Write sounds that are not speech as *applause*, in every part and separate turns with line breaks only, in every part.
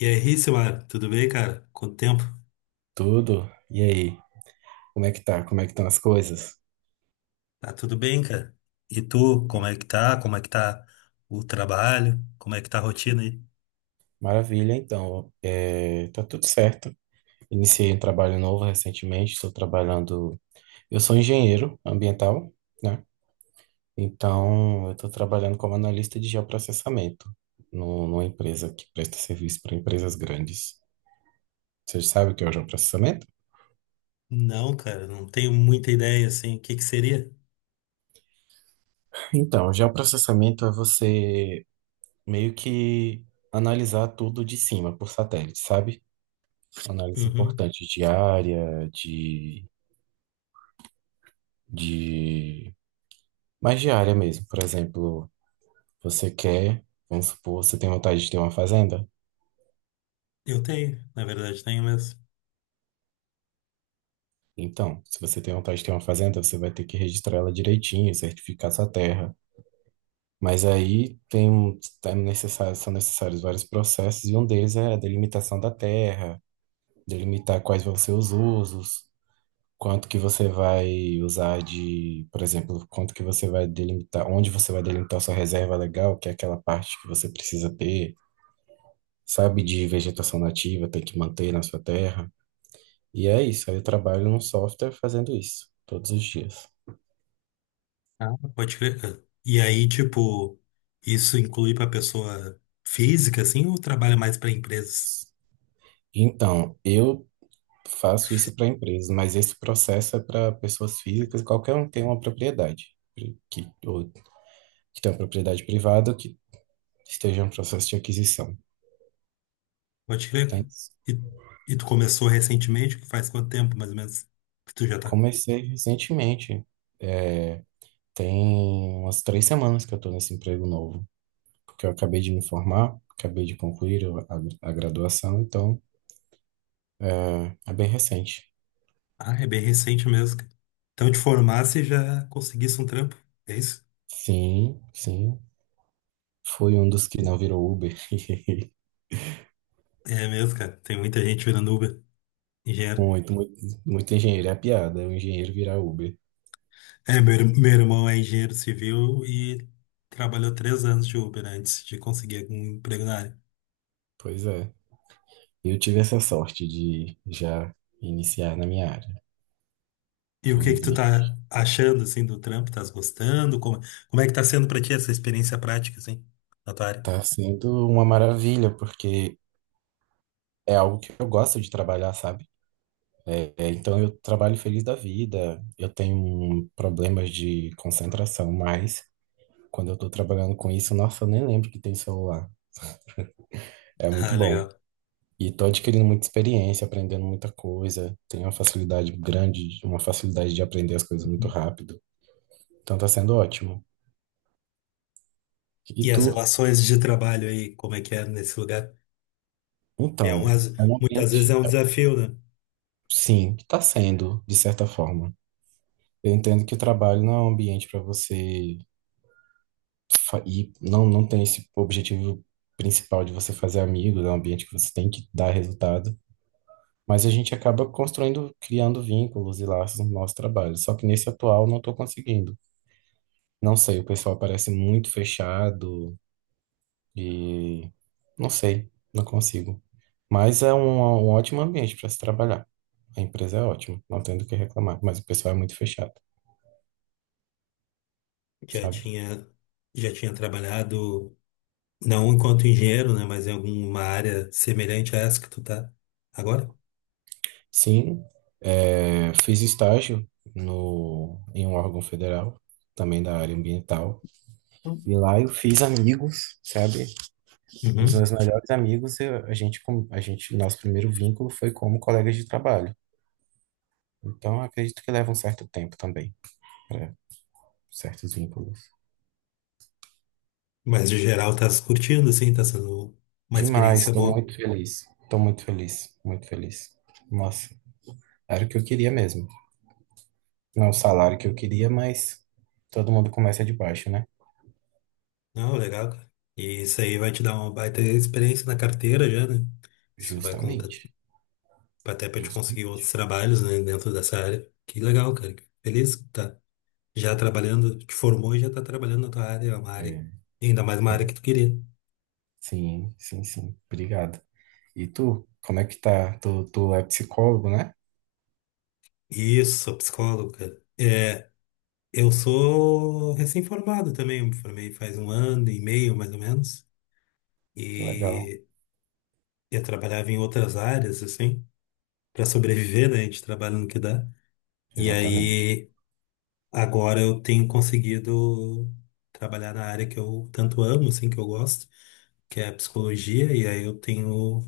E aí, Simar, tudo bem, cara? Quanto tempo?
Tudo? E aí? Como é que tá? Como é que estão as coisas?
Tá tudo bem, cara? E tu, como
É,
é que tá? Como é que tá o trabalho? Como é que tá a rotina aí?
maravilha, então. É, tá tudo certo. Iniciei um trabalho novo recentemente. Estou trabalhando. Eu sou engenheiro ambiental, né? Então, eu estou trabalhando como analista de geoprocessamento no, numa empresa que presta serviço para empresas grandes. Você sabe o que é o geoprocessamento?
Não, cara, não tenho muita ideia, assim, o que que seria?
Então, o geoprocessamento é você meio que analisar tudo de cima por satélite, sabe? Análise
Uhum.
importante de áreade... Mais de área mesmo. Por exemplo, você quer, vamos supor, você tem vontade de ter uma fazenda?
Eu tenho, na verdade, tenho mesmo.
Então, se você tem vontade de ter uma fazenda, você vai ter que registrar ela direitinho, certificar sua terra. Mas aí tem, é necessário, são necessários vários processos, e um deles é a delimitação da terra, delimitar quais vão ser os usos. Quanto que você vai usar de, por exemplo, quanto que você vai delimitar, onde você vai delimitar sua reserva legal, que é aquela parte que você precisa ter, sabe, de vegetação nativa, tem que manter na sua terra. E é isso, aí eu trabalho num software fazendo isso, todos os dias.
Ah, pode crer, cara. E aí, tipo, isso inclui pra pessoa física, assim, ou trabalha mais pra empresas?
Então, eu faço isso para empresas, mas esse processo é para pessoas físicas, qualquer um que tem uma propriedade, que, ou, que tem uma propriedade privada, ou que esteja em um processo de aquisição.
Pode crer,
Tem.
cara. E, e tu começou recentemente? Faz quanto tempo, mais ou menos, que tu já tá?
Comecei recentemente. É, tem umas 3 semanas que eu estou nesse emprego novo, porque eu acabei de me formar, acabei de concluir a graduação, então é bem recente.
Ah, é bem recente mesmo, cara. Então te formasse e já conseguisse um trampo. É isso?
Sim, sim. Fui um dos que não virou Uber.
É mesmo, cara. Tem muita gente virando Uber, engenheiro.
Muito, muito, muito engenheiro é piada, é um engenheiro virar Uber.
É, meu, meu irmão é engenheiro civil e trabalhou três anos de Uber antes de conseguir algum emprego na área.
Pois é. Eu tive essa sorte de já iniciar na minha área,
E o que que tu
felizmente.
tá achando, assim, do trampo? Tás gostando? Como, como é que tá sendo pra ti essa experiência prática, assim, na tua área?
Tá sendo uma maravilha, porque é algo que eu gosto de trabalhar, sabe? É, então eu trabalho feliz da vida. Eu tenho problemas de concentração, mas quando eu tô trabalhando com isso, nossa, eu nem lembro que tem celular. É muito
Ah,
bom.
legal.
E tô adquirindo muita experiência, aprendendo muita coisa. Tenho uma facilidade grande, uma facilidade de aprender as coisas muito rápido. Então tá sendo ótimo. E
E as
tu?
relações de trabalho aí, como é que é nesse lugar? É um,
Então, é um
muitas vezes é
ambiente,
um desafio, né?
sim, tá sendo, de certa forma. Eu entendo que o trabalho não é um ambiente para você e não tem esse objetivo principal de você fazer amigos, é um ambiente que você tem que dar resultado, mas a gente acaba construindo, criando vínculos e laços no nosso trabalho. Só que nesse atual não estou conseguindo. Não sei, o pessoal parece muito fechado e não sei, não consigo. Mas é um ótimo ambiente para se trabalhar. A empresa é ótima, não tenho do que reclamar, mas o pessoal é muito fechado,
Já
sabe?
tinha, já tinha trabalhado, não enquanto engenheiro, né? Mas em alguma área semelhante a essa que tu tá agora.
Sim, fiz estágio no, em um órgão federal, também da área ambiental, e lá eu fiz amigos, sabe? Um dos
Uhum.
meus melhores amigos, a gente, a gente, nosso primeiro vínculo foi como colegas de trabalho. Então, acredito que leva um certo tempo também para certos vínculos.
Mas de geral tá se curtindo, assim, tá sendo uma
Demais,
experiência boa.
estou muito feliz, muito feliz. Nossa, era o que eu queria mesmo. Não o salário que eu queria, mas todo mundo começa de baixo, né?
Não, legal, cara. E isso aí vai te dar uma baita experiência na carteira já, né? Isso vai contar
Justamente,
até pra te conseguir
justamente.
outros trabalhos, né, dentro dessa área. Que legal, cara. Feliz que tá já trabalhando, te formou e já tá trabalhando na tua área, é uma área, ainda mais uma área que tu queria.
Sim, sim, sim. Obrigado. E tu, como é que tá? Tu, tu é psicólogo, né?
Isso, sou psicólogo, cara. Eu sou recém-formado também, eu me formei faz um ano e meio, mais ou menos,
Que legal.
e eu trabalhava em outras áreas, assim, para sobreviver, né? A gente trabalha no que dá. E
Exatamente.
aí, agora eu tenho conseguido trabalhar na área que eu tanto amo, assim, que eu gosto, que é a psicologia, e aí eu tenho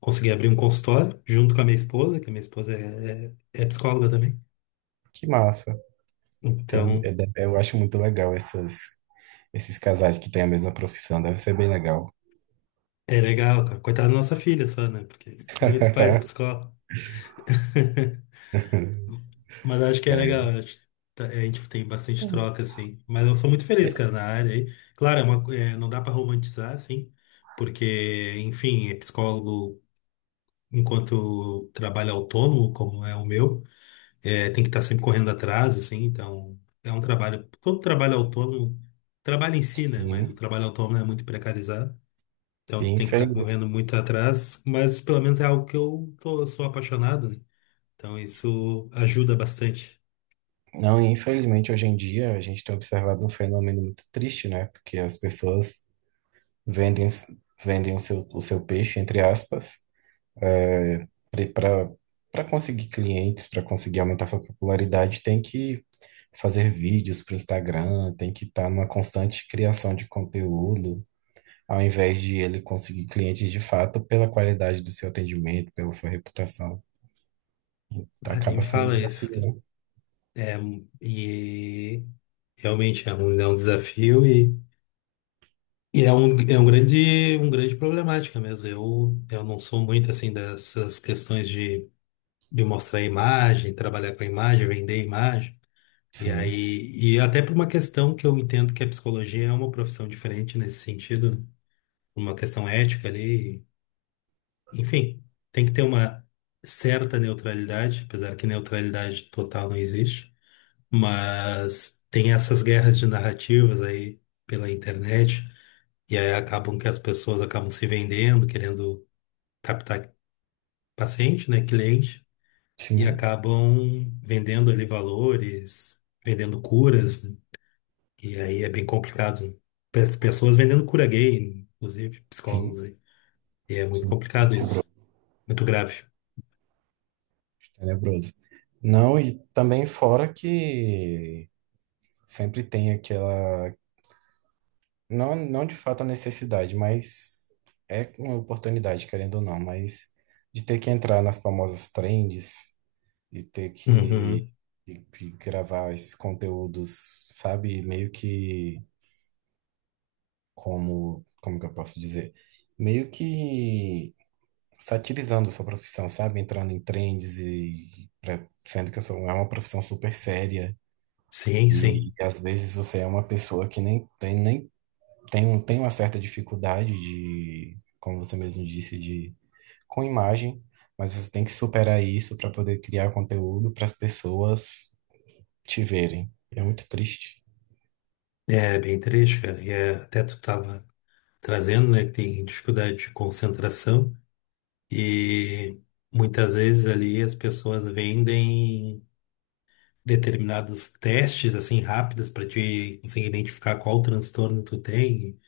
consegui abrir um consultório junto com a minha esposa, que a minha esposa é psicóloga também.
Que massa.
Então,
Eu acho muito legal esses casais que têm a mesma profissão. Deve ser bem legal.
é legal, cara. Coitada da nossa filha só, né? Porque dois pais
*laughs*
psicólogos. *laughs* Mas acho que é
É,
legal. Eu acho. A gente tem bastante troca, assim. Mas eu sou muito feliz,
é,
cara, na área aí. Claro, não dá pra romantizar, assim. Porque, enfim, é psicólogo enquanto trabalho autônomo, como é o meu, tem que estar sempre correndo atrás, assim. Então, é um trabalho. Todo trabalho autônomo, trabalho em si, né? Mas o
sim.
trabalho autônomo é muito precarizado. Então
E
tu tem que estar
infeliz...
correndo muito atrás, mas pelo menos é algo que eu tô, sou apaixonado, né? Então isso ajuda bastante.
Não, e infelizmente, hoje em dia, a gente tem observado um fenômeno muito triste, né? Porque as pessoas vendem, vendem o seu peixe, entre aspas, Para para conseguir clientes, para conseguir aumentar sua popularidade, tem que fazer vídeos para o Instagram, tem que estar numa constante criação de conteúdo, ao invés de ele conseguir clientes de fato pela qualidade do seu atendimento, pela sua reputação. Tá,
Ah, nem me
acaba sendo um
fala isso,
desafio,
cara.
né?
E realmente é um desafio e é um grande problemática mesmo. Eu não sou muito assim dessas questões de mostrar imagem, trabalhar com a imagem, vender imagem. E
Sim,
aí, e até por uma questão que eu entendo que a psicologia é uma profissão diferente nesse sentido, né? Uma questão ética ali. Enfim, tem que ter uma certa neutralidade, apesar que neutralidade total não existe, mas tem essas guerras de narrativas aí pela internet, e aí acabam que as pessoas acabam se vendendo, querendo captar paciente, né, cliente, e
sim,
acabam vendendo ali valores, vendendo curas, né? E aí é bem complicado. Pessoas vendendo cura gay, inclusive psicólogos
sim,
aí. E é muito
sim,
complicado isso, muito grave.
tenebroso. Não, e também fora que sempre tem aquela. Não, não de fato a necessidade, mas é uma oportunidade, querendo ou não, mas de ter que entrar nas famosas trends e ter que,
Uhum.
que gravar esses conteúdos, sabe? Meio que como, como que eu posso dizer? Meio que satirizando sua profissão, sabe? Entrando em trends e sendo que eu sou, é uma profissão super séria.
Sim,
E
sim.
às vezes você é uma pessoa que nem tem nem tem, um- tem uma certa dificuldade de, como você mesmo disse, de com imagem, mas você tem que superar isso para poder criar conteúdo para as pessoas te verem. É muito triste.
É bem triste, cara. E é, até tu tava trazendo, né, que tem dificuldade de concentração e muitas vezes ali as pessoas vendem determinados testes assim rápidos para te conseguir identificar qual transtorno tu tem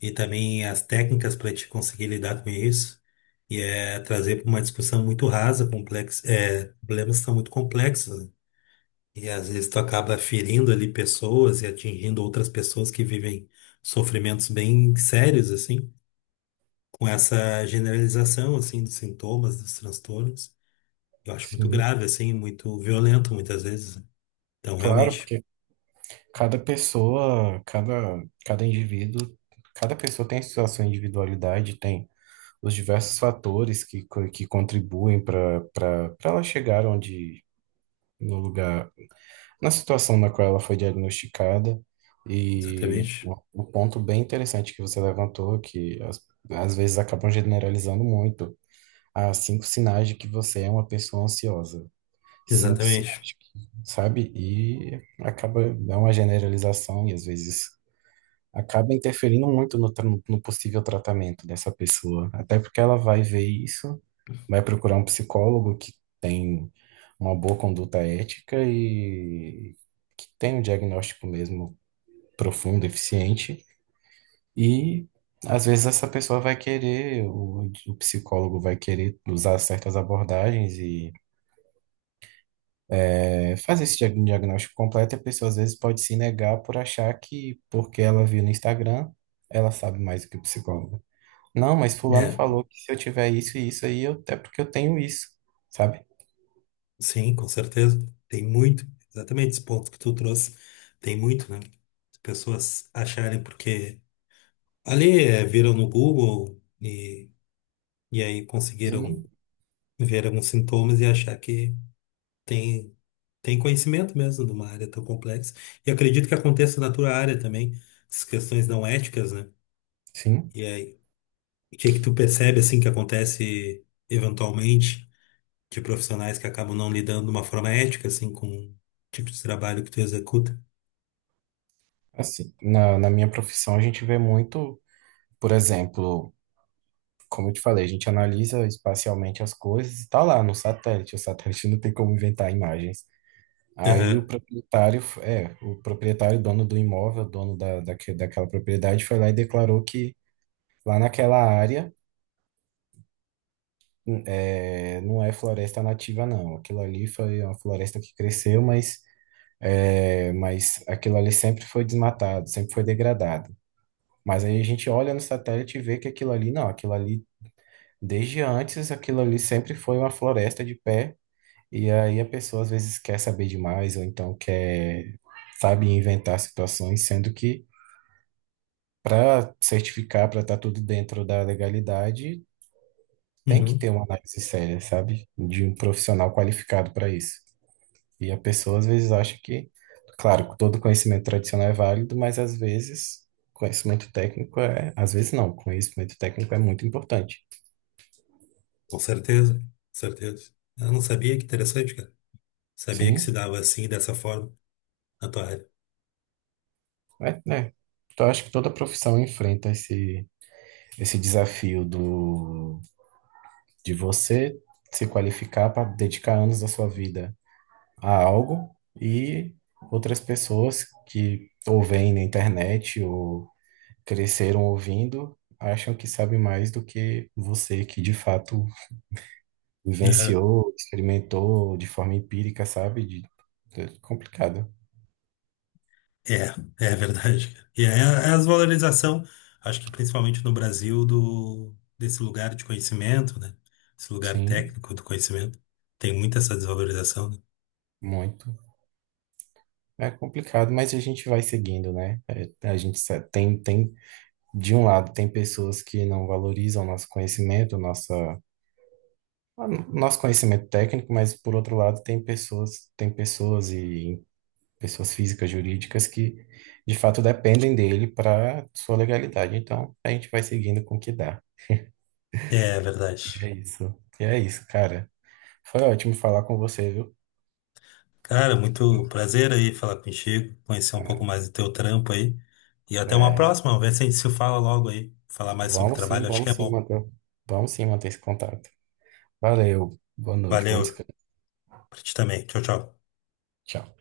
e também as técnicas para te conseguir lidar com isso. E é trazer para uma discussão muito rasa, complexa, é, problemas que são muito complexos, né? E às vezes tu acaba ferindo ali pessoas e atingindo outras pessoas que vivem sofrimentos bem sérios, assim, com essa generalização, assim, dos sintomas, dos transtornos. Eu acho muito
Sim,
grave, assim, muito violento muitas vezes. Então,
claro,
realmente,
porque cada pessoa, cada indivíduo, cada pessoa tem a sua individualidade, tem os diversos fatores que, que contribuem para ela chegar onde, no lugar na situação na qual ela foi diagnosticada. E
exatamente,
um ponto bem interessante que você levantou, que às vezes acabam generalizando muito, há cinco sinais de que você é uma pessoa ansiosa. Cinco
exatamente.
sinais, sabe? E acaba, dá uma generalização e às vezes acaba interferindo muito no possível tratamento dessa pessoa. Até porque ela vai ver isso, vai procurar um psicólogo que tem uma boa conduta ética e que tem um diagnóstico mesmo profundo, eficiente. E às vezes essa pessoa vai querer, o psicólogo vai querer usar certas abordagens e é, fazer esse diagnóstico completo. E a pessoa às vezes pode se negar por achar que porque ela viu no Instagram, ela sabe mais do que o psicólogo. Não, mas fulano
É,
falou que se eu tiver isso e isso aí, eu, é porque eu tenho isso, sabe?
sim, com certeza. Tem muito, exatamente esse ponto que tu trouxe, tem muito, né? As pessoas acharem porque ali é, viram no Google e aí conseguiram
Sim,
ver alguns sintomas e achar que tem, tem conhecimento mesmo de uma área tão complexa. E acredito que aconteça na tua área também, essas questões não éticas, né?
sim.
E aí, o que é que tu percebe assim que acontece eventualmente de profissionais que acabam não lidando de uma forma ética assim com o tipo de trabalho que tu executa?
Assim, na minha profissão a gente vê muito, por exemplo, como eu te falei, a gente analisa espacialmente as coisas e tá lá no satélite. O satélite *laughs* não tem como inventar imagens. Aí o
Aham.
proprietário, é, o proprietário, dono do imóvel, dono da, daquela propriedade, foi lá e declarou que lá naquela área é, não é floresta nativa, não. Aquilo ali foi uma floresta que cresceu, mas é, mas aquilo ali sempre foi desmatado, sempre foi degradado. Mas aí a gente olha no satélite e vê que aquilo ali, não, aquilo ali, desde antes, aquilo ali sempre foi uma floresta de pé. E aí a pessoa às vezes quer saber demais, ou então quer, sabe, inventar situações, sendo que para certificar, para estar tudo dentro da legalidade, tem que
Uhum.
ter uma análise séria, sabe? De um profissional qualificado para isso. E a pessoa às vezes acha que, claro, todo conhecimento tradicional é válido, mas às vezes conhecimento técnico é, às vezes não, conhecimento técnico é muito importante.
Com certeza, com certeza. Eu não sabia que interessante, cara. Sabia que se
Sim,
dava assim, dessa forma, na tua área.
é, né? Então, eu acho que toda profissão enfrenta esse, esse desafio do, de você se qualificar para dedicar anos da sua vida a algo e outras pessoas que ou veem na internet ou cresceram ouvindo acham que sabe mais do que você que de fato
Aham.
vivenciou, experimentou de forma empírica, sabe? De, complicado.
É, é verdade, cara. E é é a desvalorização, acho que principalmente no Brasil, do, desse lugar de conhecimento, né? Esse lugar
Sim,
técnico do conhecimento. Tem muita essa desvalorização, né?
muito. É complicado, mas a gente vai seguindo, né? É, a gente tem, de um lado, tem pessoas que não valorizam o nosso conhecimento, nossa, nosso conhecimento técnico, mas por outro lado, tem pessoas e pessoas físicas, jurídicas que de fato dependem dele para sua legalidade. Então, a gente vai seguindo com o que dá.
É
E
verdade.
é isso. E é isso, cara. Foi ótimo falar com você, viu?
Cara, muito prazer aí falar contigo, conhecer um pouco mais do teu trampo aí. E
É,
até uma
é,
próxima, vê se a gente se fala logo aí. Falar mais sobre
vamos sim,
trabalho, acho que
vamos
é
sim
bom.
manter, vamos sim manter esse contato. Valeu, boa noite, bom
Valeu,
descanso.
pra ti também. Tchau, tchau.
Tchau.